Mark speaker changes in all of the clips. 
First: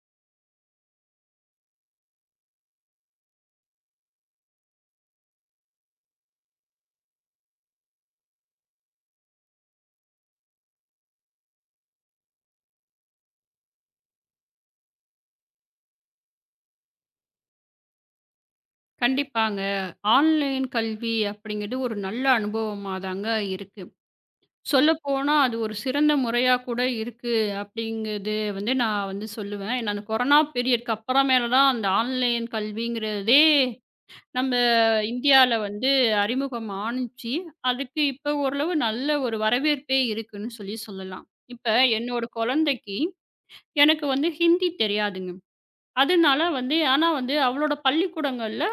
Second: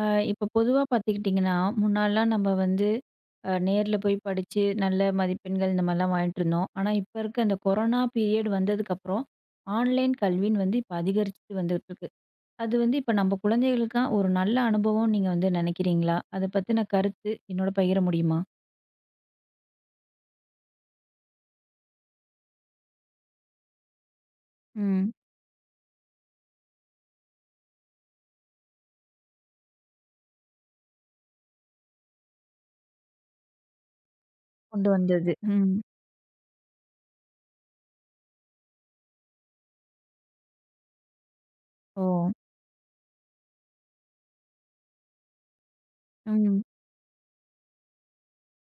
Speaker 1: அ இப்போ பொதுவா பார்த்துக்கிட்டிங்கன்னா, முன்னாடிலாம் நம்ம வந்து நேர்ல போய் படிச்சு நல்ல மதிப்பெண்கள் இந்த மாதிரிலாம் வாங்கிட்டு இருந்தோம். ஆனா, இப்ப இருக்க அந்த கொரோனா பீரியட் வந்ததுக்கப்புறம், ஆன்லைன் கல்வின்னு வந்து இப்ப அதிகரிச்சுட்டு வந்துட்டுருக்கு. அது வந்து இப்ப நம்ம குழந்தைகளுக்கா ஒரு நல்ல அனுபவம் நீங்க வந்து நினைக்கிறீங்களா? அத பத்தின கருத்து என்னோட பகிர முடியுமா?
Speaker 2: கண்டிப்பாங்க. ஆன்லைன் கல்வி அப்படிங்கிறது ஒரு நல்ல அனுபவமா தாங்க இருக்கு.
Speaker 1: ம்.
Speaker 2: சொல்லப்போனா அது ஒரு சிறந்த முறையா கூட இருக்கு அப்படிங்கிறது வந்து நான் வந்து சொல்லுவேன். ஏன்னா அந்த கொரோனா பீரியட்க்கு அப்புறமேல தான் அந்த ஆன்லைன் கல்விங்கிறதே நம்ம
Speaker 1: கொண்டு வந்தது.
Speaker 2: இந்தியால
Speaker 1: ம்.
Speaker 2: வந்து அறிமுகம் ஆணுச்சு. அதுக்கு இப்போ ஓரளவு நல்ல ஒரு வரவேற்பே இருக்குன்னு சொல்லி சொல்லலாம். இப்ப
Speaker 1: ஓ!
Speaker 2: என்னோட குழந்தைக்கு எனக்கு வந்து ஹிந்தி தெரியாதுங்க. அதனால
Speaker 1: ம்.
Speaker 2: வந்து ஆனா வந்து அவளோட பள்ளிக்கூடங்கள்ல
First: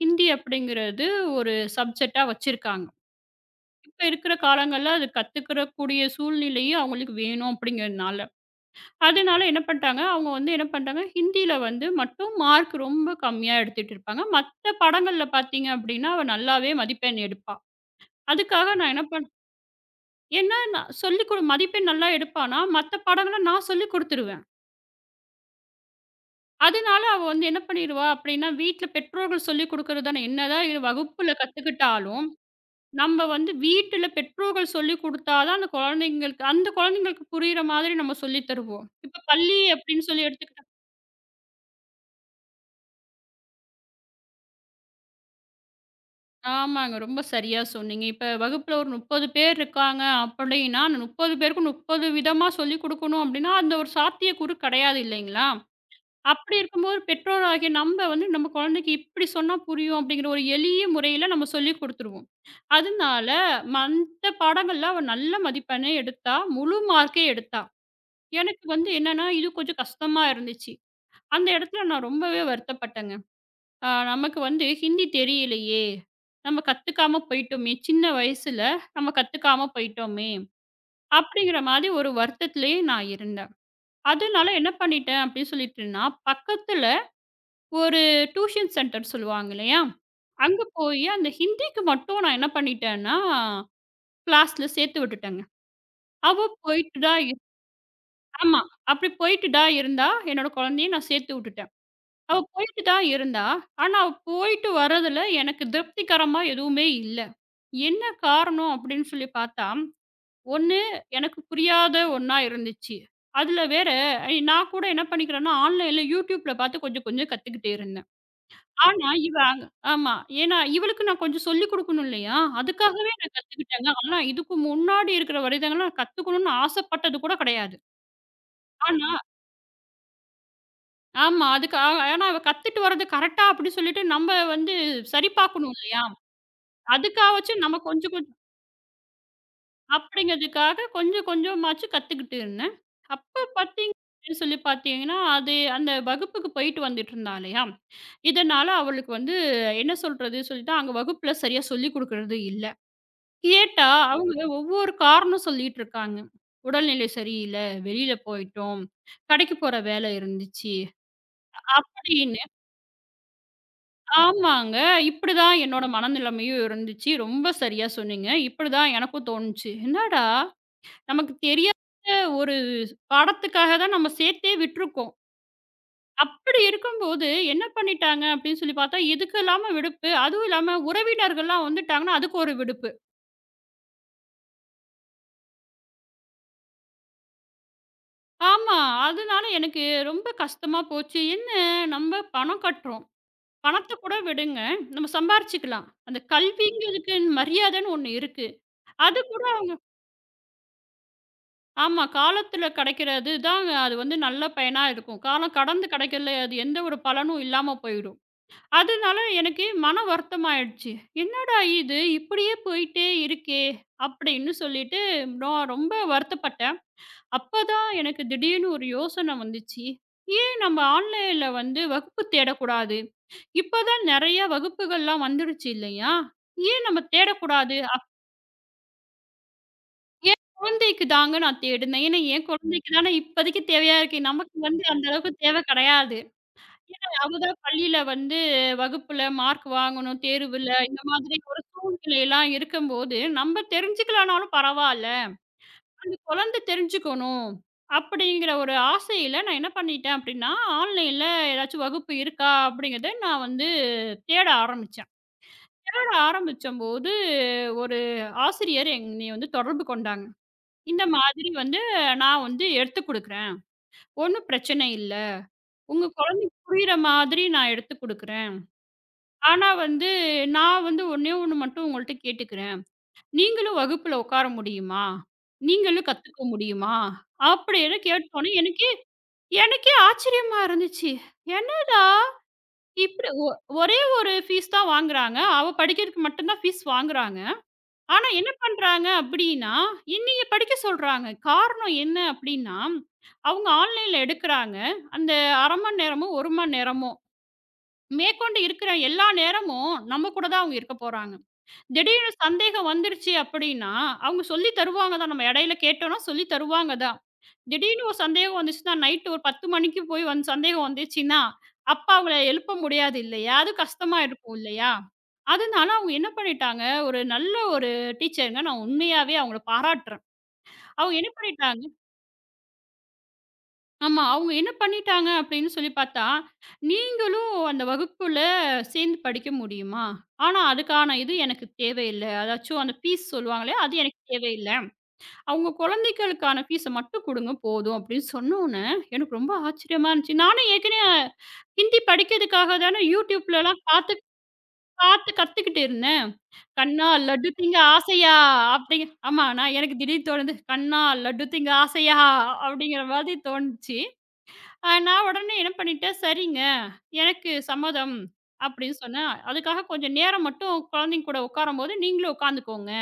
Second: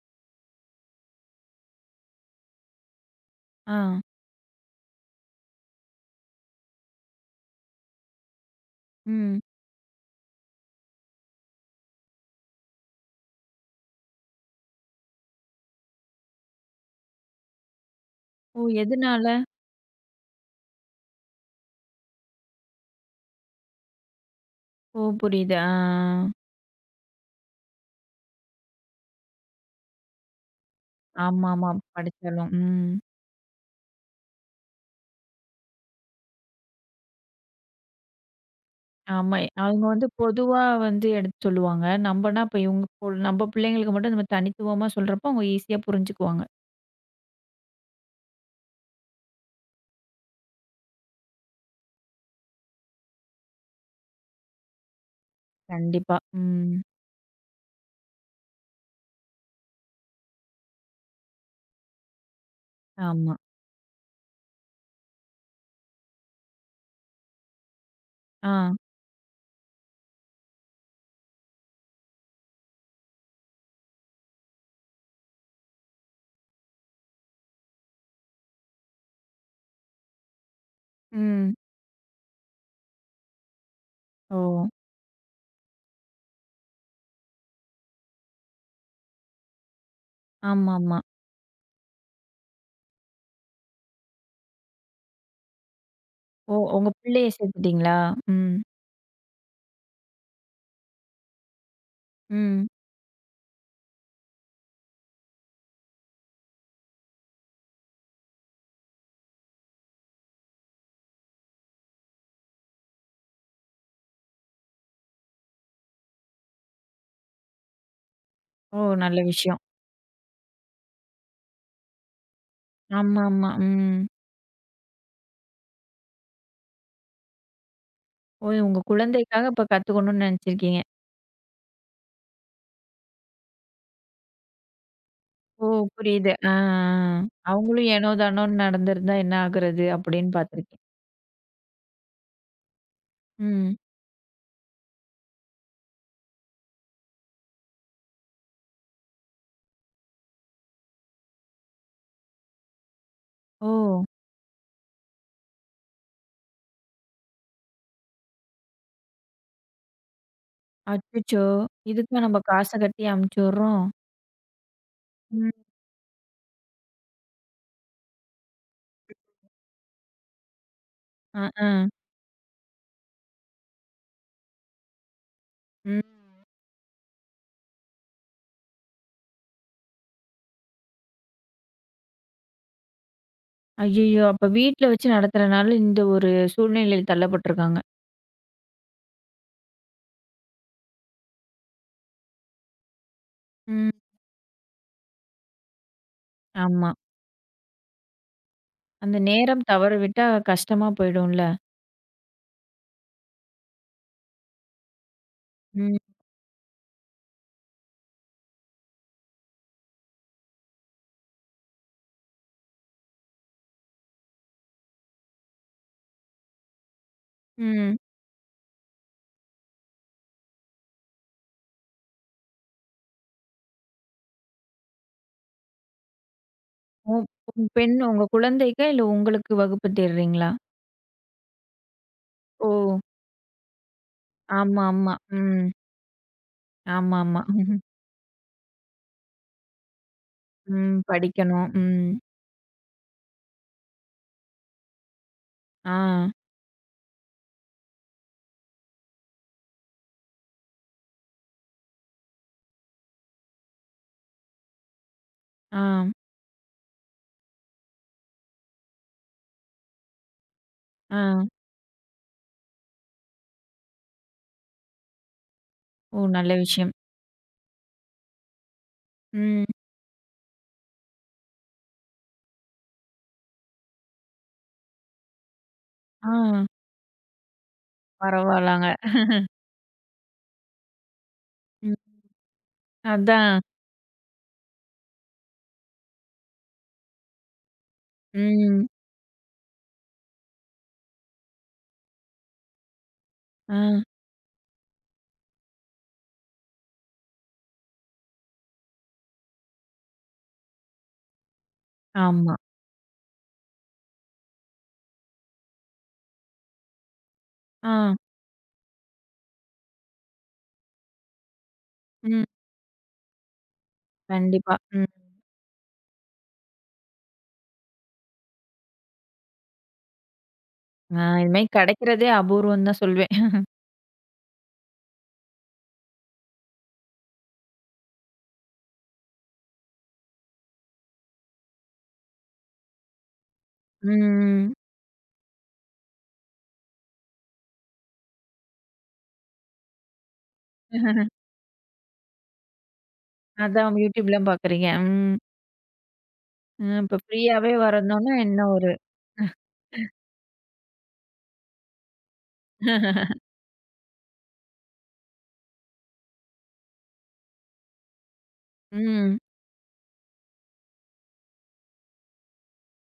Speaker 2: ஹிந்தி அப்படிங்கிறது ஒரு சப்ஜெக்டா வச்சிருக்காங்க.
Speaker 1: ஆ.
Speaker 2: இப்ப இருக்கிற காலங்கள்ல அது கத்துக்கிற கூடிய சூழ்நிலையும் அவங்களுக்கு வேணும் அப்படிங்கிறதுனால.
Speaker 1: ம்.
Speaker 2: அதனால என்ன பண்ட்டாங்க, அவங்க வந்து என்ன பண்ட்டாங்க, ஹிந்தியில வந்து மட்டும் மார்க் ரொம்ப கம்மியா எடுத்துட்டு இருப்பாங்க. மத்த பாடங்கள்ல பார்த்தீங்க அப்படின்னா, அவ நல்லாவே மதிப்பெண் எடுப்பா.
Speaker 1: ஓ!
Speaker 2: அதுக்காக நான் என்ன
Speaker 1: எதனால?
Speaker 2: ஏன்னா நான் சொல்லிக் கொடு மதிப்பெண் நல்லா எடுப்பான்னா, மத்த பாடங்கள நான் சொல்லிக் குடுத்துருவேன்.
Speaker 1: ஓ! புரியுது. ஆ.
Speaker 2: அதனால அவ வந்து என்ன பண்ணிருவா அப்படின்னா, வீட்ல பெற்றோர்கள் சொல்லிக் குடுக்கறது தானே. என்னதான் இது வகுப்புல
Speaker 1: ஆமாமா.
Speaker 2: கத்துக்கிட்டாலும்,
Speaker 1: படிச்சாலும். ம்.
Speaker 2: நம்ம வந்து வீட்டுல பெற்றோர்கள் சொல்லிக் குடுத்தா தான் அந்த குழந்தைங்களுக்கு அந்த குழந்தைங்களுக்கு புரியிற மாதிரி நம்ம சொல்லி தருவோம். இப்ப
Speaker 1: ஆமா.
Speaker 2: பள்ளி
Speaker 1: அவங்க
Speaker 2: அப்படின்னு
Speaker 1: வந்து
Speaker 2: சொல்லி
Speaker 1: பொதுவா
Speaker 2: எடுத்துக்கிட்டா
Speaker 1: வந்து எடுத்து சொல்லுவாங்க. நம்பன்னா இப்ப இவங்க பொ நம்ப பிள்ளைங்களுக்கு மட்டும் நம்ம தனித்துவமா சொல்றப்போ, அவங்க ஈஸியா புரிஞ்சுக்குவாங்க.
Speaker 2: ஆமாங்க. ரொம்ப சரியா சொன்னீங்க. இப்ப வகுப்புல ஒரு 30 பேர் இருக்காங்க அப்படின்னா, அந்த 30 பேருக்கும் 30 விதமா சொல்லிக் குடுக்கணும் அப்படின்னா, அந்த ஒரு சாத்தியக்கூறு கெடையாது இல்லைங்களா?
Speaker 1: கண்டிப்பா.
Speaker 2: அப்படி
Speaker 1: ம்.
Speaker 2: இருக்கும்போது பெற்றோராகிய நம்ம வந்து நம்ம குழந்தைக்கு இப்படி சொன்னா புரியும் அப்படிங்கிற ஒரு எளிய முறையில நம்ம சொல்லிக் குடுத்துருவோம். அதனால
Speaker 1: ஆமா.
Speaker 2: மத்த பாடங்கள்ல அவ நல்ல மதிப்பெண்ணே எடுத்தா. முழு மார்க்கே எடுத்தா. எனக்கு
Speaker 1: ஆ.
Speaker 2: வந்து என்னன்னா, இது கொஞ்சம் கஷ்டமா இருந்துச்சு. அந்த இடத்துல நான் ரொம்பவே வருத்தப்பட்டேங்க. நமக்கு வந்து ஹிந்தி தெரியலையே! நம்ம கத்துக்காம போயிட்டோமே! சின்ன வயசுல நம்ம கத்துக்காம போயிட்டோமே!
Speaker 1: ம்.
Speaker 2: அப்படிங்கிற மாரி ஒரு வருத்தத்திலேயே நான் இருந்தேன்.
Speaker 1: ஓ!
Speaker 2: அதனால என்ன பண்ணிட்டேன் அப்படின்னு சொல்லிட்டுன்னா, பக்கத்துல ஒரு டியூஷன் சென்டர் சொல்லுவாங்க இல்லையா? அங்க
Speaker 1: ஆமாமா.
Speaker 2: போயி அந்த ஹிந்திக்கு மட்டும் நான் என்ன பண்ணிட்டேன்னா, கிளாஸ்ல சேர்த்து விட்டுட்டேங்க. அவ
Speaker 1: ஓ! உங்க
Speaker 2: போயிட்டு தான்
Speaker 1: பிள்ளைய சேர்த்துட்டீங்களா? ம்.
Speaker 2: ஆமா. அப்படி போயிட்டு தான் இருந்தா, என்னோட குழந்தையும் நான் சேர்த்து விட்டுட்டேன். அவ
Speaker 1: ம்.
Speaker 2: போயிட்டு தான் இருந்தா, ஆனா அவ போயிட்டு வரதுல எனக்கு திருப்திகரமா எதுவுமே இல்ல. என்ன காரணம் அப்படின்னு சொல்லி பார்த்தா, ஒண்ணு எனக்கு புரியாத ஒண்ணா இருந்துச்சு. அதுல வேற நான் கூட என்ன பண்ணிக்கிறேன்னா, ஆன்லைன்ல YouTubeல பார்த்து கொஞ்சம் கொஞ்சம் கத்துக்கிட்டே இருந்தேன்.
Speaker 1: ஓ!
Speaker 2: ஆனா
Speaker 1: நல்ல
Speaker 2: இவ
Speaker 1: விஷயம்.
Speaker 2: அங்க ஆமா. ஏன்னா இவளுக்கு நான் கொஞ்சம் சொல்லிக் குடுக்கணும் இல்லையா? அதுக்காகவே நான்
Speaker 1: ஆமாமா.
Speaker 2: கத்துக்கிட்டேங்க.
Speaker 1: ம்.
Speaker 2: ஆனா இதுக்கு முன்னாடி இருக்கிற வரைதங்கலாம் கத்துக்கணும்னு ஆசைப்பட்டது கூட கிடையாது.
Speaker 1: ஓ! உங்க
Speaker 2: ஆனா
Speaker 1: குழந்தைக்காக இப்ப கத்துக்கணும்னு நெனச்சிருக்கீங்க.
Speaker 2: ஆமா. அதுக்கு ஏன்னா அவ கத்துட்டு வர்றது கரெக்ட்டா அப்படின்னு சொல்லிட்டு நம்ம வந்து சரி
Speaker 1: ஓ!
Speaker 2: பார்க்கணும் இல்லையா?
Speaker 1: புரியுது. ஆ, ஆ. ஆ.
Speaker 2: அதுக்காவாச்சும் நம்ம
Speaker 1: அவங்களும் ஏனோ
Speaker 2: கொஞ்சம் கொஞ்சம்
Speaker 1: தானோன்னு நடந்திருந்தா என்ன ஆகுறது? அப்படின்னு பார்த்துருக்கீங்க.
Speaker 2: அப்படிங்கிறதுக்காக கொஞ்சம் கொஞ்சமாச்சும் கத்துக்கிட்டு இருந்தேன். அப்ப
Speaker 1: ம்.
Speaker 2: பார்த்தீங்க அப்படின்னு சொல்லி பார்த்தீங்கன்னா, அது அந்த வகுப்புக்கு போயிட்டு வந்துட்டு இருந்தா இல்லையா? இதனால அவளுக்கு வந்து என்ன சொல்றது சொல்லிட்டு அங்க வகுப்புல சரியா சொல்லிக் குடுக்குறது இல்ல.
Speaker 1: ஓ!
Speaker 2: கேட்டா அவங்க ஒவ்வொரு காரணம் சொல்லிட்டு இருக்காங்க. "உடல்நிலை சரியில்ல, வெளியில போயிட்டோம், கடைக்கு போற வேலை இருந்துச்சு"
Speaker 1: அச்சச்சோ! இதுக்கும் நம்ம
Speaker 2: அப்படின்னு.
Speaker 1: காச கட்டி அமுச்சு விடுறோம்.
Speaker 2: ஆமாங்க.
Speaker 1: ம்.
Speaker 2: இப்படிதான் என்னோட மனநிலைமையும் இருந்துச்சு. ரொம்ப சரியா சொன்னீங்க. இப்படிதான் எனக்கும் தோணுச்சு. என்னடா! நமக்கு
Speaker 1: அ, ஆ.
Speaker 2: தெரியாத ஒரு படத்துக்காக தான் நம்ம சேர்த்தே விட்டுருக்கோம்.
Speaker 1: ம்.
Speaker 2: அப்படி இருக்கும்போது என்ன பண்ணிட்டாங்க அப்படின்னு சொல்லி பார்த்தா, இதுக்கு இல்லாம விடுப்பு, அதுவும் இல்லாம உறவினர்கள்லாம் வந்துட்டாங்கன்னா, அதுக்கு ஒரு விடுப்பு.
Speaker 1: ஐயய்யோ! அப்ப வீட்ல வச்சு நடத்துறனால இந்த ஒரு சூழ்நிலையில தள்ளப்பட்டுருக்காங்க.
Speaker 2: ஆமா. அதனால எனக்கு ரொம்ப கஷ்டமா போச்சு. என்ன நம்ம பணம் கட்டுறோம்.
Speaker 1: ம்.
Speaker 2: பணத்த கூட விடுங்க. நம்ம சம்பாரிச்சுக்கலாம். அந்த
Speaker 1: ஆமா.
Speaker 2: கல்விங்கிறதுக்கு மரியாதைன்னு ஒண்ணு இருக்கு.
Speaker 1: அந்த
Speaker 2: அத
Speaker 1: நேரம் தவற விட்டா கஷ்டமா போயிடும்ல.
Speaker 2: ஆமா. காலத்துல கிடைக்கிறது தான் அது வந்து நல்ல பயனா இருக்கும். காலம் கடந்து
Speaker 1: ம்.
Speaker 2: கிடைக்கல அது எந்த ஒரு பலனும் இல்லாம போயிடும். அதனால எனக்கு மன வருத்தம் ஆயிடுச்சு. என்னடா இது இப்படியே போயிட்டே இருக்கே! அப்படின்னு சொல்லிட்டு நான் ரொம்ப வருத்தப்பட்டேன். அப்பதான்
Speaker 1: ம்.
Speaker 2: எனக்கு திடீர்னு ஒரு யோசனை வந்துச்சு. ஏன் நம்ம ஆன்லைன்ல வந்து வகுப்பு தேடக்கூடாது? இப்ப தான் நெறைய வகுப்புகள்லாம் வந்துடுச்சு இல்லையா? ஏன் நம்ம
Speaker 1: உ உங்க
Speaker 2: தேடக்கூடாது?
Speaker 1: பெண் உங்க குழந்தைக்கா? இல்ல உங்களுக்கு வகுப்பு
Speaker 2: என்
Speaker 1: தேடுறீங்களா?
Speaker 2: குழந்தைக்கு தாங்க நான் தேடுனேன். ஏன்னா, என்
Speaker 1: ஓ!
Speaker 2: குழந்தைக்கு தானே இப்போதைக்கு தேவையா இருக்கு. நமக்கு வந்து அந்த
Speaker 1: ஆமாமா.
Speaker 2: அளவுக்கு தேவை
Speaker 1: ம்.
Speaker 2: கிடையாது. ஏன்னா, அவ
Speaker 1: ஆமாமா.
Speaker 2: தான் பள்ளியில வந்து வகுப்புல மார்க் வாங்கணும், தேர்வுல
Speaker 1: ம்.
Speaker 2: இந்த மாதிரி ஒரு
Speaker 1: படிக்கணும். ம்.
Speaker 2: சூழ்நிலைலாம் இருக்கும்போது, நம்ம தெரிஞ்சுக்கலனாலும் பரவால்ல.
Speaker 1: ஆ,
Speaker 2: அந்த குழந்தை தெரிஞ்சுக்கணும். அப்படிங்கிற ஒரு ஆசையில நான் என்ன பண்ணிட்டேன் அப்படின்னா, ஆன்லைன்ல ஏதாச்சும் வகுப்பு இருக்கா அப்படிங்கிறத நான் வந்து தேட ஆரம்பிச்சேன்.
Speaker 1: ஆ,
Speaker 2: தேட ஆரம்பிச்சம்போது ஒரு ஆசிரியர் என்னைய வந்து தொடர்பு கொண்டாங்க. இந்த
Speaker 1: ஆ.
Speaker 2: மாதிரி வந்து நான் வந்து எடுத்துக் குடுக்குறேன். ஒண்ணும் பிரச்சனை இல்ல. உங்க
Speaker 1: ஓ! நல்ல
Speaker 2: குழந்தைக்கு புரியிற
Speaker 1: விஷயம்.
Speaker 2: மாதிரி நான் எடுத்துக் குடுக்குறேன்.
Speaker 1: ம்.
Speaker 2: ஆனா வந்து நான் வந்து ஒண்ணே ஒண்ணு மட்டும் உங்கள்ட்ட கேட்டுக்கிறேன். நீங்களும் வகுப்புல உட்கார முடியுமா? நீங்களும்
Speaker 1: ஆ.
Speaker 2: கத்துக்க முடியுமா? அப்படின்னு கேட்டோனே
Speaker 1: பரவால்லங்க.
Speaker 2: எனக்கே எனக்கே ஆச்சரியமா இருந்துச்சு.
Speaker 1: ம்.
Speaker 2: என்னடா! இப்படி
Speaker 1: அதான்.
Speaker 2: ஒரே ஒரு ஃபீஸ் தான் வாங்குறாங்க. அவ படிக்கிறதுக்கு மட்டும் தான் ஃபீஸ் வாங்குறாங்க. ஆனா என்ன
Speaker 1: ம்.
Speaker 2: பண்றாங்க அப்படின்னா, என்னைய படிக்க சொல்றாங்க. காரணம் என்ன அப்படின்னா, அவங்க
Speaker 1: ஆ,
Speaker 2: ஆன்லைன்ல எடுக்குறாங்க. அந்த 1/2 மணி நேரமோ, 1 மணி நேரமோ மேற்கொண்டு இருக்கிற எல்லா நேரமும் நம்ம கூட தான் அவங்க இருக்க போறாங்க. திடீர்னு
Speaker 1: ஆமா.
Speaker 2: சந்தேகம் வந்துருச்சு அப்படின்னா, அவங்க சொல்லி தருவாங்க தான். நம்ம இடையில கேட்டோம்னா சொல்லி தருவாங்க தான். திடீர்னு
Speaker 1: ஆ,
Speaker 2: ஒரு சந்தேகம் வந்துச்சுன்னா, நைட் ஒரு 10 மணிக்கு போய் வந்து சந்தேகம் வந்துச்சுன்னா, அப்ப அவங்கள
Speaker 1: ம்.
Speaker 2: எழுப்ப முடியாது இல்லையா? அது கஷ்டமா இருக்கும்
Speaker 1: கண்டிப்பா.
Speaker 2: இல்லையா?
Speaker 1: ம்.
Speaker 2: அதனால அவங்க என்ன பண்ணிட்டாங்க, ஒரு நல்ல ஒரு டீச்சருங்க. நான் உண்மையாவே அவங்கள பாராட்டுறேன். அவங்க
Speaker 1: ஆ
Speaker 2: என்ன
Speaker 1: இது மாரி
Speaker 2: பண்ணிட்டாங்க
Speaker 1: கெடைக்கிறதே அபூர்வம் தான் சொல்வேன்.
Speaker 2: ஆமா. அவங்க என்ன பண்ணிட்டாங்க அப்படின்னு சொல்லி பார்த்தா, நீங்களும் அந்த வகுப்புல சேர்ந்து படிக்க முடியுமா? ஆனா அதுக்கான இது எனக்கு தேவையில்ல. அதாச்சும் அந்த ஃபீஸ் சொல்லுவாங்களே, அது எனக்கு தேவையில்ல.
Speaker 1: ம்.
Speaker 2: அவங்க குழந்தைகளுக்கான ஃபீஸ மட்டும் குடுங்க போதும் அப்படின்னு சொன்னோனே, எனக்கு ரொம்ப ஆச்சரியமா இருந்துச்சு. நானும் ஏற்கனவே ஹிந்தி படிக்கிறதுக்காக தானே யூடியூப்லலாம்
Speaker 1: அதான்
Speaker 2: பார்த்து
Speaker 1: யூடியூப்லாம் பாக்குறீங்க.
Speaker 2: பார்த்து
Speaker 1: ம்.
Speaker 2: கத்துக்கிட்டு இருந்தேன்.
Speaker 1: அ
Speaker 2: "கண்ணா
Speaker 1: இப்ப
Speaker 2: லட்டு
Speaker 1: ஃப்ரீயாவே
Speaker 2: திங்க
Speaker 1: வரணும்னா
Speaker 2: ஆசையா"
Speaker 1: என்ன ஒரு
Speaker 2: அப்படிங்க ஆமா. நான் எனக்கு திடீர் தோணுது, "கண்ணா லட்டு திங்க ஆசையா" அப்படிங்கிற மாதிரி தோணுச்சு. நான் உடனே என்ன பண்ணிட்டேன், "சரிங்க, எனக்கு சம்மதம்." அப்படின்னு சொன்னேன்.
Speaker 1: ம்.
Speaker 2: "அதுக்காக கொஞ்சம் நேரம் மட்டும் குழந்தைங்க கூட உட்காரும்போது நீங்களும் உட்காந்துக்கோங்க.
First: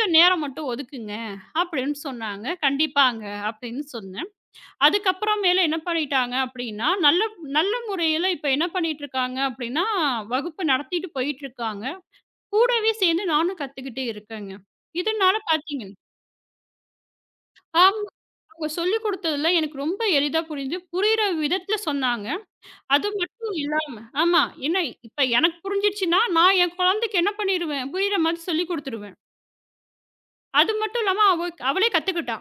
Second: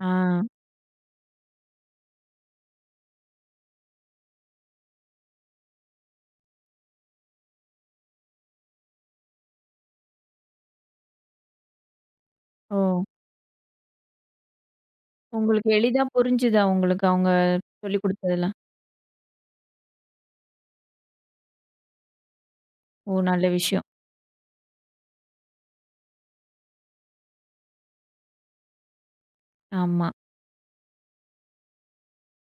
Speaker 1: ஆ.
Speaker 2: நேரம் மட்டும் ஒதுக்குங்க." அப்படின்னு சொன்னாங்க. "கண்டிப்பாங்க." அப்படின்னு சொன்னேன். அதுக்கப்புறமேலு என்ன பண்ணிட்டாங்க அப்படின்னா, நல்ல நல்ல முறையில இப்ப என்ன பண்ணிட்டுருக்காங்க அப்படின்னா, வகுப்பு நடத்திட்டு போயிட்டுருக்காங்க.
Speaker 1: ஓ!
Speaker 2: கூடவே சேர்ந்து நானும் கத்துக்கிட்டே இருக்கேங்க. இதனால
Speaker 1: உங்களுக்கு
Speaker 2: பார்த்தீங்க
Speaker 1: எளிதா புரிஞ்சுதா உங்களுக்கு அவங்க சொல்லிக்
Speaker 2: ஆமா.
Speaker 1: குடுத்ததெல்லாம்?
Speaker 2: அவங்க சொல்லிக் குடுத்ததுல எனக்கு ரொம்ப எளிதா புரிஞ்சு, புரியிற விதத்துல சொன்னாங்க. அது
Speaker 1: ஓ! நல்ல
Speaker 2: மட்டும்
Speaker 1: விஷயம்.
Speaker 2: இல்லாம ஆமா. என்ன இப்ப எனக்கு புரிஞ்சிருச்சுன்னா, நான் என் குழந்தைக்கு என்ன பண்ணிருவேன், புரியிற மாதிரி சொல்லிக் குடுத்துருவேன்.
Speaker 1: ஆமா.
Speaker 2: அது மட்டும் இல்லாம அவளே கத்துக்கிட்டா.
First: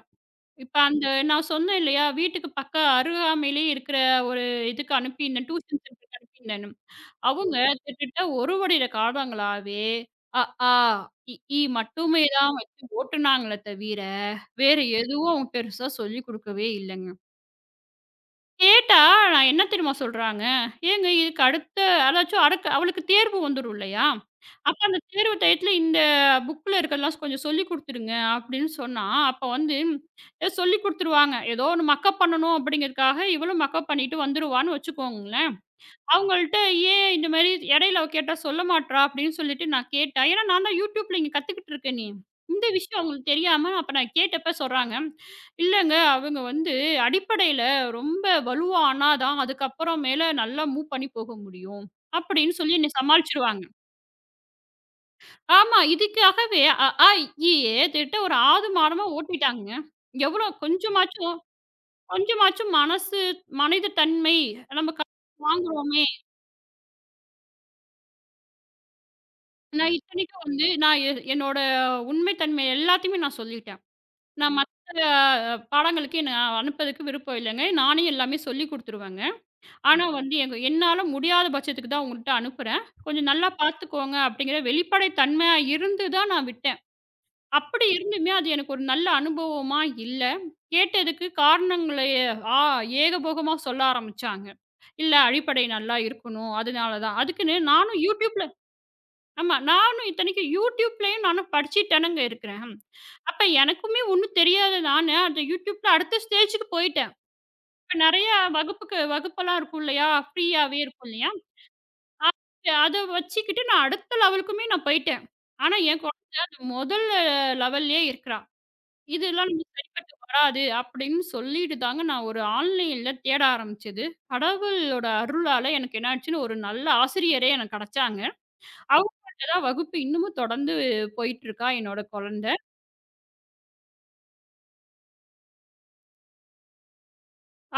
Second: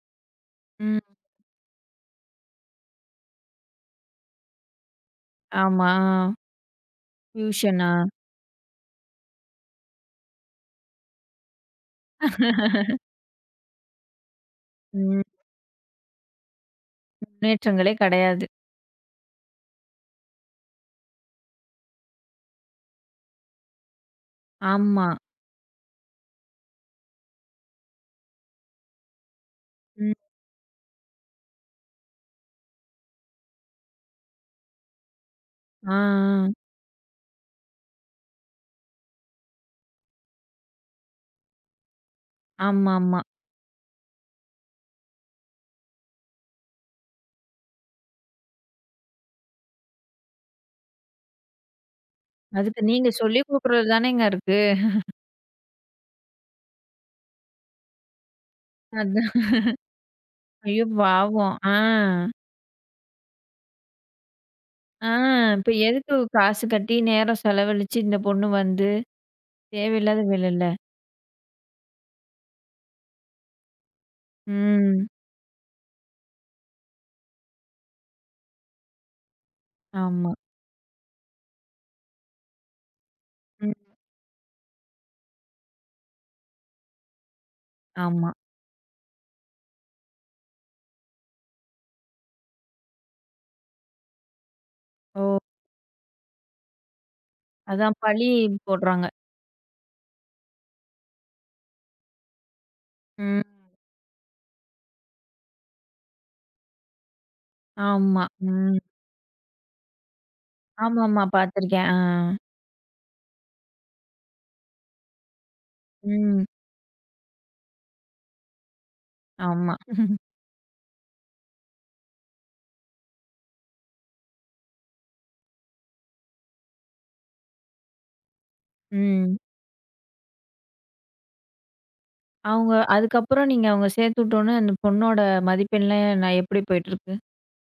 Speaker 2: இப்ப அந்த
Speaker 1: ம்.
Speaker 2: நான் சொன்னேன் இல்லையா, வீட்டுக்கு பக்க அருகாமையிலேயே இருக்கிற ஒரு இதுக்கு அனுப்பியிருந்தேன். டியூஷன்
Speaker 1: ஆமா.
Speaker 2: சென்டருக்கு
Speaker 1: ஆ.
Speaker 2: அனுப்பியிருந்தேன்னு. அவங்க
Speaker 1: டியூஷனா?
Speaker 2: கிட்டத்தட்ட ஒரு வருட காலங்களாவே அ, ஆ, இ, ஈ மட்டுமே தான் வச்சு ஓட்டுனாங்களே தவிர, வேற
Speaker 1: ம்.
Speaker 2: எதுவும் அவங்க பெருசா சொல்லிக் குடுக்கவே இல்லங்க.
Speaker 1: முன்னேற்றங்களே கெடையாது.
Speaker 2: கேட்டா, நான் என்ன தெரியுமா சொல்றாங்க? "ஏங்க இதுக்கு அடுத்த அதாச்சும் அடுக்கு அவளுக்கு தேர்வு வந்துரும் இல்லையா? அப்ப அந்த
Speaker 1: ஆமா.
Speaker 2: தேர்வு டயத்துல இந்த புக்ல இருக்கிறதெல்லாம் கொஞ்சம் சொல்லிக் குடுத்துருங்க" அப்படின்னு சொன்னா, அப்ப வந்து
Speaker 1: ம்.
Speaker 2: சொல்லிக் குடுத்துருவாங்க. ஏதோ ஒண்ணு மக்கப் பண்ணணும் அப்படிங்கிறதுக்காக, இவளும் மக்கப் பண்ணிட்டு வந்துருவான்னு வச்சுக்கோங்களேன்.
Speaker 1: ஆ, ஆ.
Speaker 2: அவங்கள்ட்ட ஏன் இந்த மாரி இடையில அவ கேட்டா சொல்ல மாட்றா? அப்படின்னு சொல்லிட்டு நான் கேட்டேன். ஏன்னா நான் தான் யூடியூப்ல இங்க கத்துக்கிட்டு இருக்கேனே! இந்த விஷயம்
Speaker 1: ஆமாமா.
Speaker 2: அவங்களுக்கு தெரியாம அப்ப நான் கேட்டப்ப சொல்றாங்க, "இல்லங்க அவங்க வந்து அடிப்படையில ரொம்ப வலுவா ஆனா தான் அதுக்கப்புறம் மேல நல்லா மூவ் பண்ணி போக முடியும்." அப்படின்னு சொல்லி
Speaker 1: அதுக்கு
Speaker 2: என்னை
Speaker 1: நீங்க சொல்லிக்
Speaker 2: சமாளிச்சுருவாங்க.
Speaker 1: குடுக்குறது தானேங்க இருக்கு.
Speaker 2: ஆமா, இதுக்காகவே அ, ஆ, இ, ஈ, ஏ திட்ட ஒரு ஆது மாடமா
Speaker 1: அதான்.
Speaker 2: ஓட்டிட்டாங்கங்க. எவ்வளோ
Speaker 1: ஐயோ!
Speaker 2: கொஞ்சமாச்சும்
Speaker 1: பாவம். ஆ,
Speaker 2: கொஞ்சமாச்சும் மனசு மனித தன்மை நம்ம
Speaker 1: ஆ இப்ப
Speaker 2: வாங்குறோமே!
Speaker 1: எதுக்கு காசு கட்டி, நேரம் செலவழிச்சு இந்த பொண்ணு வந்து,
Speaker 2: நான்
Speaker 1: தேவையில்லாத
Speaker 2: இத்தனைக்கும் வந்து
Speaker 1: வேலைல்ல.
Speaker 2: நான் என்னோட உண்மை தன்மை எல்லாத்தையுமே நான் சொல்லிட்டேன். நான் மத்த
Speaker 1: ம்.
Speaker 2: பாடங்களுக்கு என்ன அனுப்பதுக்கு விருப்பம் இல்லங்க. நானே எல்லாமே சொல்லிக் குடுத்துருவேங்க. ஆனா
Speaker 1: ஆமா.
Speaker 2: வந்து எங்க என்னால முடியாத பட்சத்துக்கு தான் உங்கள்ட்ட அனுப்புறேன். கொஞ்சம் நல்லா
Speaker 1: ம்.
Speaker 2: பார்த்துக்கோங்க அப்படிங்கிற வெளிப்படை தன்மையா இருந்து தான் நான் விட்டேன். அப்படி
Speaker 1: ஆமா.
Speaker 2: இருந்துமே அது எனக்கு ஒரு நல்ல அனுபவமா இல்ல. கேட்டதுக்கு காரணங்களை ஆ ஏகபோகமா சொல்ல ஆரம்பிச்சாங்க. இல்ல
Speaker 1: ஓ!
Speaker 2: அடிப்படை நல்லா இருக்கணும். அதனால தான். அதுக்குன்னு
Speaker 1: அதான்
Speaker 2: நானும்
Speaker 1: பழி
Speaker 2: YouTubeல
Speaker 1: போடுறாங்க.
Speaker 2: ஆமா. நானும் இத்தனைக்கும் யூடியூப்லயும் நானும் படிச்சுட்டு தானங்க இருக்கிறேன். அப்ப
Speaker 1: ம்.
Speaker 2: எனக்குமே ஒண்ணும் தெரியாது நானு. அந்த யூடியூப்ல அடுத்த ஸ்டேஜ்க்கு போயிட்டேன். இப்ப
Speaker 1: ஆமா.
Speaker 2: நெறைய
Speaker 1: ம்.
Speaker 2: வகுப்புக்கு வகுப்பெல்லாம் இருக்கும் இல்லையா? ஃப்ரீயாவே இருக்கும்
Speaker 1: ஆமாமா.
Speaker 2: இல்லையா?
Speaker 1: பார்த்துருக்கேன். ஆ.
Speaker 2: அது அத வச்சுக்கிட்டு நான் அடுத்த லெவலுக்குமே நான் போயிட்டேன். ஆனா என் குழந்தை
Speaker 1: ம்.
Speaker 2: அந்த முதல் லெவல்லயே இருக்கிறா. இதெல்லாம்
Speaker 1: ஆமா.
Speaker 2: நமக்கு சரிப்பட்டு வராது அப்படின்னு சொல்லிட்டு தாங்க நான் ஒரு ஆன்லைன்ல தேட ஆரம்பிச்சது. கடவுளோட அருளால எனக்கு என்ன ஆச்சுன்னா, ஒரு நல்ல ஆசிரியரே எனக்கு கிடைச்சாங்க.
Speaker 1: ம்.
Speaker 2: அவங்கள்ட்ட தான் வகுப்பு இன்னமும் தொடர்ந்து போயிட்டுருக்கா என்னோட குழந்தை.
Speaker 1: அவங்க அதுக்கப்புறம் நீங்க அவங்க சேர்த்து விட்டோனே, அந்த பொண்ணோட மதிப்பெண்லாம் நான் எப்படி போயிட்டுருக்கு?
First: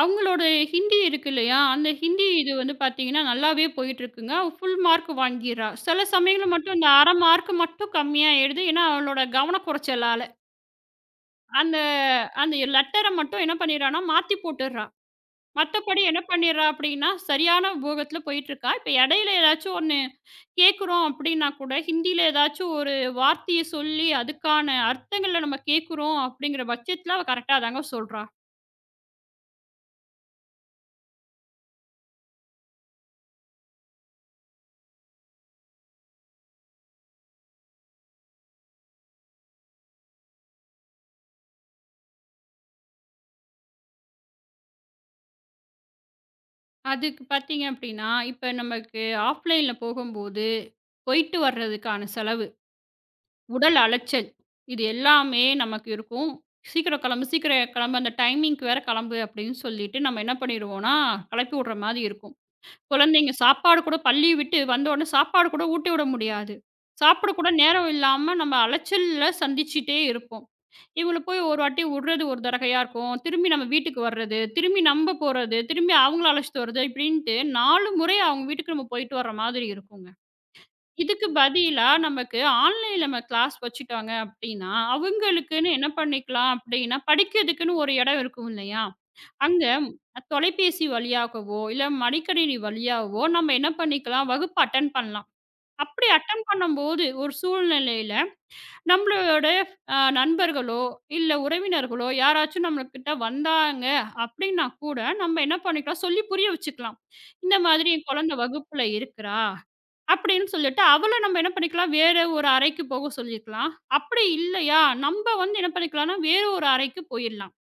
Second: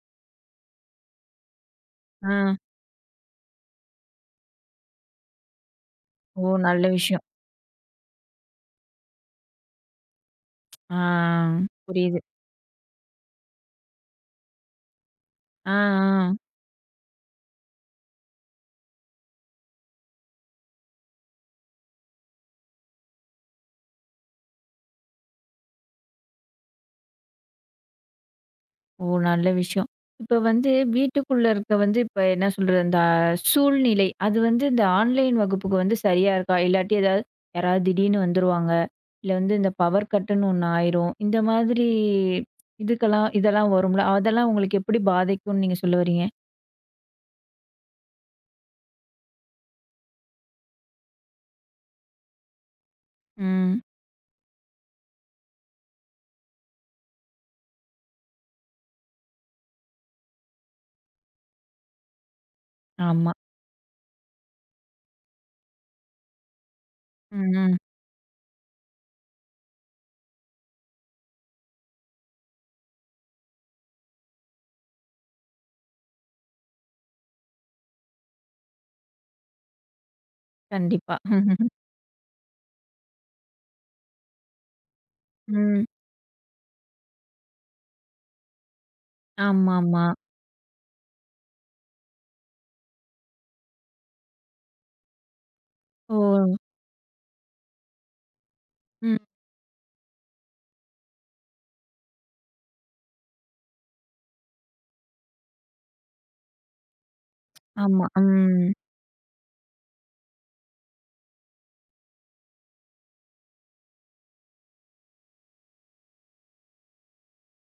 Speaker 2: அவங்களோட ஹிந்தி இருக்கு இல்லையா? அந்த ஹிந்தி
Speaker 1: ஆ.
Speaker 2: இது வந்து பார்த்தீங்கன்னா, நல்லாவே போயிட்டுருக்குங்க. அவ ஃபுல் மார்க் வாங்கிறா. சில
Speaker 1: ஓ!
Speaker 2: சமயங்கள்ல மட்டும்
Speaker 1: நல்ல
Speaker 2: இந்த 1/2
Speaker 1: விஷயம்.
Speaker 2: மார்க் மட்டும் கம்மியா ஆயிடுது. ஏன்னா, அவளோட கவனக்குறைச்சலால.
Speaker 1: ஆ.
Speaker 2: அந்த
Speaker 1: புரியுது.
Speaker 2: அந்த லெட்டர மட்டும் என்ன பண்ணிறான்னா, மாத்தி போட்டுர்றா.
Speaker 1: ஆ,
Speaker 2: மத்தபடி என்ன
Speaker 1: ஆ.
Speaker 2: பண்ணிர்றா அப்படின்னா, சரியான போகத்தில போயிட்டுருக்கா. இப்ப இடையில ஏதாச்சும் ஒண்ணு கேட்குறோம் அப்படின்னா கூட ஹிந்தியில ஏதாச்சும் ஒரு வார்த்தைய சொல்லி, அதுக்கான அர்த்தங்கள நம்ம கேட்குறோம் அப்படிங்கிற பட்சத்தில அவ கரெக்ட்டா தாங்க சொல்றா.
Speaker 1: ஓ! நல்ல விஷயம். இப்ப வந்து வீட்டுக்குள்ள இருக்க வந்து இப்ப என்ன சொல்றது, அந்த சூழ்நிலை அது வந்து இந்த ஆன்லைன் வகுப்புக்கு வந்து சரியா இருக்கா? இல்லாட்டி ஏதாவது யாராவது திடீர்னு வந்துருவாங்க. இல்ல வந்து இந்த பவர் கட்டுன்னு ஒண்ணு ஆயிரும். இந்த மாதிரி இதுக்கெல்லாம் இதெல்லாம் வரும்ல. அதெல்லாம் உங்களுக்கு எப்படி பாதிக்கும்னு நீங்க சொல்ல வரீங்க?
Speaker 2: அதுக்கு பார்த்தீங்க அப்படின்னா, இப்ப நமக்கு ஆஃப்லைன்ல போகும்போது, போயிட்டு வர்றதுக்கான செலவு, உடல்
Speaker 1: ம்.
Speaker 2: அலைச்சல் இது எல்லாமே நமக்கு இருக்கும். "சீக்கிரம் கிளம்பு, சீக்கிரம் கிளம்பு, அந்த டைமிங்க்கு வேற கிளம்பு" அப்படின்னு சொல்லிட்டு நம்ம என்ன பண்ணிருவோம்னா, கிளப்பி விடுற மாரி இருக்கும்.
Speaker 1: ஆமா.
Speaker 2: குழந்தைங்க சாப்பாடு கூட பள்ளிய விட்டு வந்த உடனே சாப்பாடு கூட ஊட்டி விட முடியாது. சாப்பிட கூட
Speaker 1: ம். ம்,
Speaker 2: நேரம் இல்லாம நம்ம அலைச்சல்ல சந்திச்சுட்டே இருப்போம். இவங்கள போய் ஒரு வாட்டி விடுறது ஒரு தடவையா இருக்கும். திரும்பி நம்ம வீட்டுக்கு வர்றது, திரும்பி நம்ம போறது, திரும்பி அவங்கள அழைச்சிட்டு வர்றது இப்படின்ட்டு 4 முறை அவங்க வீட்டுக்கு நம்ம போயிட்டு வர்ற மாதிரி இருக்குங்க.
Speaker 1: கண்டிப்பா.
Speaker 2: இதுக்கு பதிலா நமக்கு ஆன்லைன்ல நம்ம கிளாஸ் வச்சுட்டாங்க அப்படின்னா, அவங்களுக்குன்னு
Speaker 1: ம்.
Speaker 2: என்ன பண்ணிக்கலாம் அப்படின்னா, படிக்கிறதுக்குன்னு ஒரு இடம் இருக்கும் இல்லையா? அங்க
Speaker 1: ஆமாமா.
Speaker 2: தொலைபேசி வழியாகவோ, இல்ல மடிக்கணினி வழியாகவோ நம்ம என்ன பண்ணிக்கலாம், வகுப்பு அட்டெண்ட் பண்ணலாம். அப்படி
Speaker 1: ஓ!
Speaker 2: அட்டெண்ட் பண்ணும்போது ஒரு சூழ்நிலையில
Speaker 1: ம்.
Speaker 2: நம்மளோட நண்பர்களோ, இல்ல உறவினர்களோ யாராச்சும் நம்மகிட்ட வந்தாங்க அப்படின்னா கூட நம்ம என்ன பண்ணிக்கலாம், சொல்லி புரிய வச்சுக்கலாம். இந்த மாதிரி
Speaker 1: ஆமா.
Speaker 2: என் குழந்தை
Speaker 1: ம்.
Speaker 2: வகுப்புல இருக்கிறா அப்படின்னு சொல்லிட்டு அவள நம்ம என்ன பண்ணிக்கலாம், வேற ஒரு அறைக்கு போக சொல்லிக்கலாம். அப்படி இல்லையா, நம்ம வந்து என்ன பண்ணிக்கலாம்னா வேற ஒரு அறைக்கு போயிடலாம்.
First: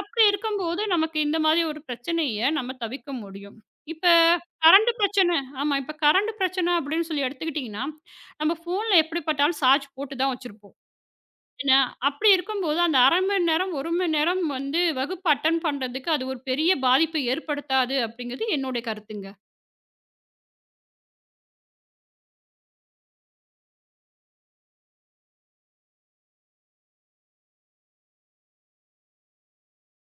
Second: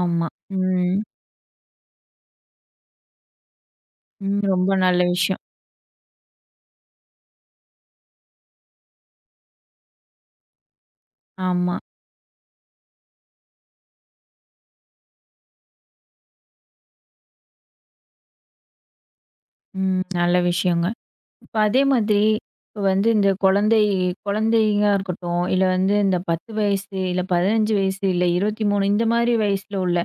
Speaker 2: அப்படி இருக்கும்போது,
Speaker 1: ம்.
Speaker 2: நமக்கு இந்த மாதிரி ஒரு பிரச்சனைய நம்ம தவிர்க்க முடியும். இப்ப
Speaker 1: ம். ரொம்ப
Speaker 2: கரண்ட்
Speaker 1: நல்ல
Speaker 2: பிரச்சனை
Speaker 1: விஷயம்.
Speaker 2: ஆமா. இப்ப கரண்ட் பிரச்சனை அப்படின்னு சொல்லி எடுத்துக்கிட்டீங்கன்னா, நம்ம ஃபோன்ல எப்படி பார்த்தாலும் சார்ஜ் போட்டு தான் வச்சிருப்போம்.
Speaker 1: ஆமா.
Speaker 2: ஏன்னா, அப்படி இருக்கும்போது அந்த 1/2 மணி நேரம், 1 மணி நேரம் வந்து வகுப்பு அட்டெண்ட் பண்றதுக்கு அது ஒரு பெரிய பாதிப்பை ஏற்படுத்தாது அப்படிங்கிறது என்னுடைய கருத்துங்க.
Speaker 1: ம். நல்ல விஷயங்க. இப்ப அதே மாதிரி இப்ப வந்து இந்த குழந்தைங்க இருக்கட்டும், இல்ல வந்து இந்த 10 வயசு, இல்ல 15 வயசு, இல்ல 23 இந்த மாதிரி வயசுல உள்ள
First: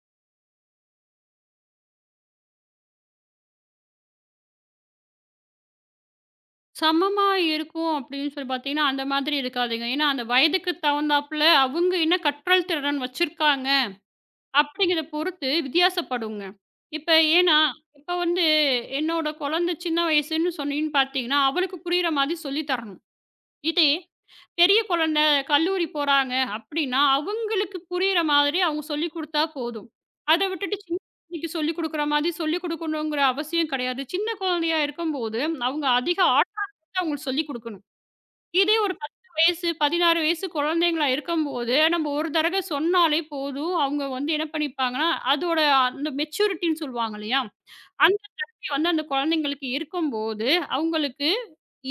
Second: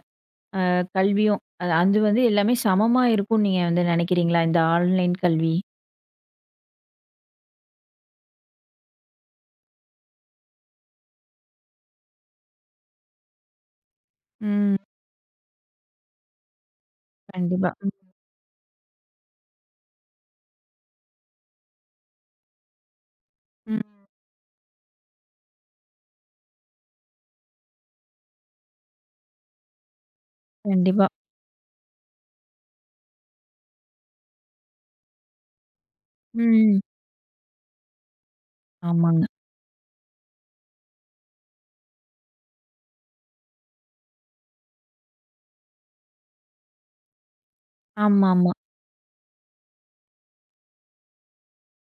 Speaker 1: கல்வியும், அது அது வந்து எல்லாமே சமமா இருக்கும்னு நீங்க வந்து நினைக்கிறீங்களா? இந்த ஆன்லைன் கல்வி?
Speaker 2: சமமா இருக்கும் அப்படின்னு சொல்லி பார்த்தீங்கன்னா, அந்த மாதிரி இருக்காதுங்க. ஏன்னா, அந்த வயதுக்கு தகுந்தாப்புல அவங்க என்ன கற்றல் திறன் வச்சிருக்காங்க
Speaker 1: ம்.
Speaker 2: அப்படிங்கிறத பொறுத்து வித்தியாசப்படுங்க. இப்ப ஏன்னா,
Speaker 1: கண்டிப்பா. ம்.
Speaker 2: இப்ப வந்து என்னோட குழந்தை சின்ன வயசுன்னு சொன்னீன்னு பார்த்தீங்கன்னா, அவளுக்கு புரியிற மாதிரி சொல்லி தரணும். இதே
Speaker 1: ம்.
Speaker 2: பெரிய குழந்தை கல்லூரி போறாங்க அப்படின்னா, அவங்களுக்கு புரியிற மாதிரி அவங்க சொல்லிக் குடுத்தா போதும். அத விட்டுட்டு சின்ன
Speaker 1: கண்டிப்பா.
Speaker 2: குழந்தைக்கு சொல்லிக் குடுக்குற மாதிரி சொல்லிக் குடுக்கணுங்கிற அவசியம் கிடையாது. சின்ன குழந்தையா இருக்கும்போது, அவங்க அதிக ஆற்றல்
Speaker 1: ம்.
Speaker 2: அவங்களுக்கு சொல்லிக் குடுக்கணும். இதே ஒரு 10
Speaker 1: ஆமாங்க.
Speaker 2: வயசு, 16 வயசு குழந்தைங்களா இருக்கும்போது, நம்ம ஒரு தடவை சொன்னாலே போதும், அவங்க வந்து என்ன பண்ணிப்பாங்கன்னா, அதோட அந்த மெச்சூரிட்டின்னு சொல்லுவாங்க இல்லையா? அந்த
Speaker 1: ஆமாமா.
Speaker 2: இது வந்து அந்த குழந்தைங்களுக்கு இருக்கும்போது, அவங்களுக்கு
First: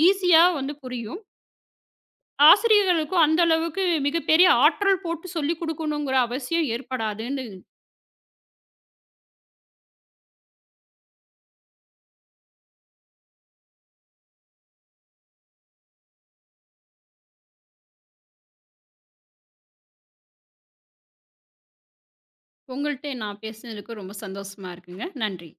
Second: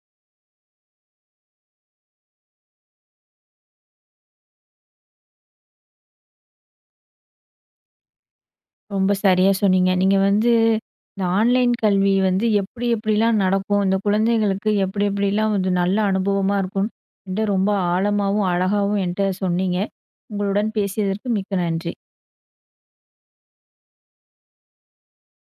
Speaker 2: ஈஸியா வந்து புரியும். ஆசிரியர்களுக்கும் அந்த அளவுக்கு மிகப்பெரிய ஆற்றல் போட்டு சொல்லிக் குடுக்கணுங்கிற அவசியம் ஏற்படாதுன்னு,
Speaker 1: ரொம்ப சரியா சொன்னீங்க. நீங்க வந்து இந்த ஆன்லைன் கல்வி வந்து எப்படி எப்படிலாம் நடக்கும், இந்த குழந்தைகளுக்கு எப்படி எப்படிலாம் வந்து நல்ல அனுபவமா இருக்கும்னு என்ட்ட ரொம்ப ஆழமாவும், அழகாவும் என்ட்ட சொன்னீங்க. உங்களுடன் பேசியதற்கு மிக்க நன்றி.
Speaker 2: உங்கள்ட்ட நான் பேசினதுக்கு ரொம்ப சந்தோஷமா இருக்குங்க. நன்றி.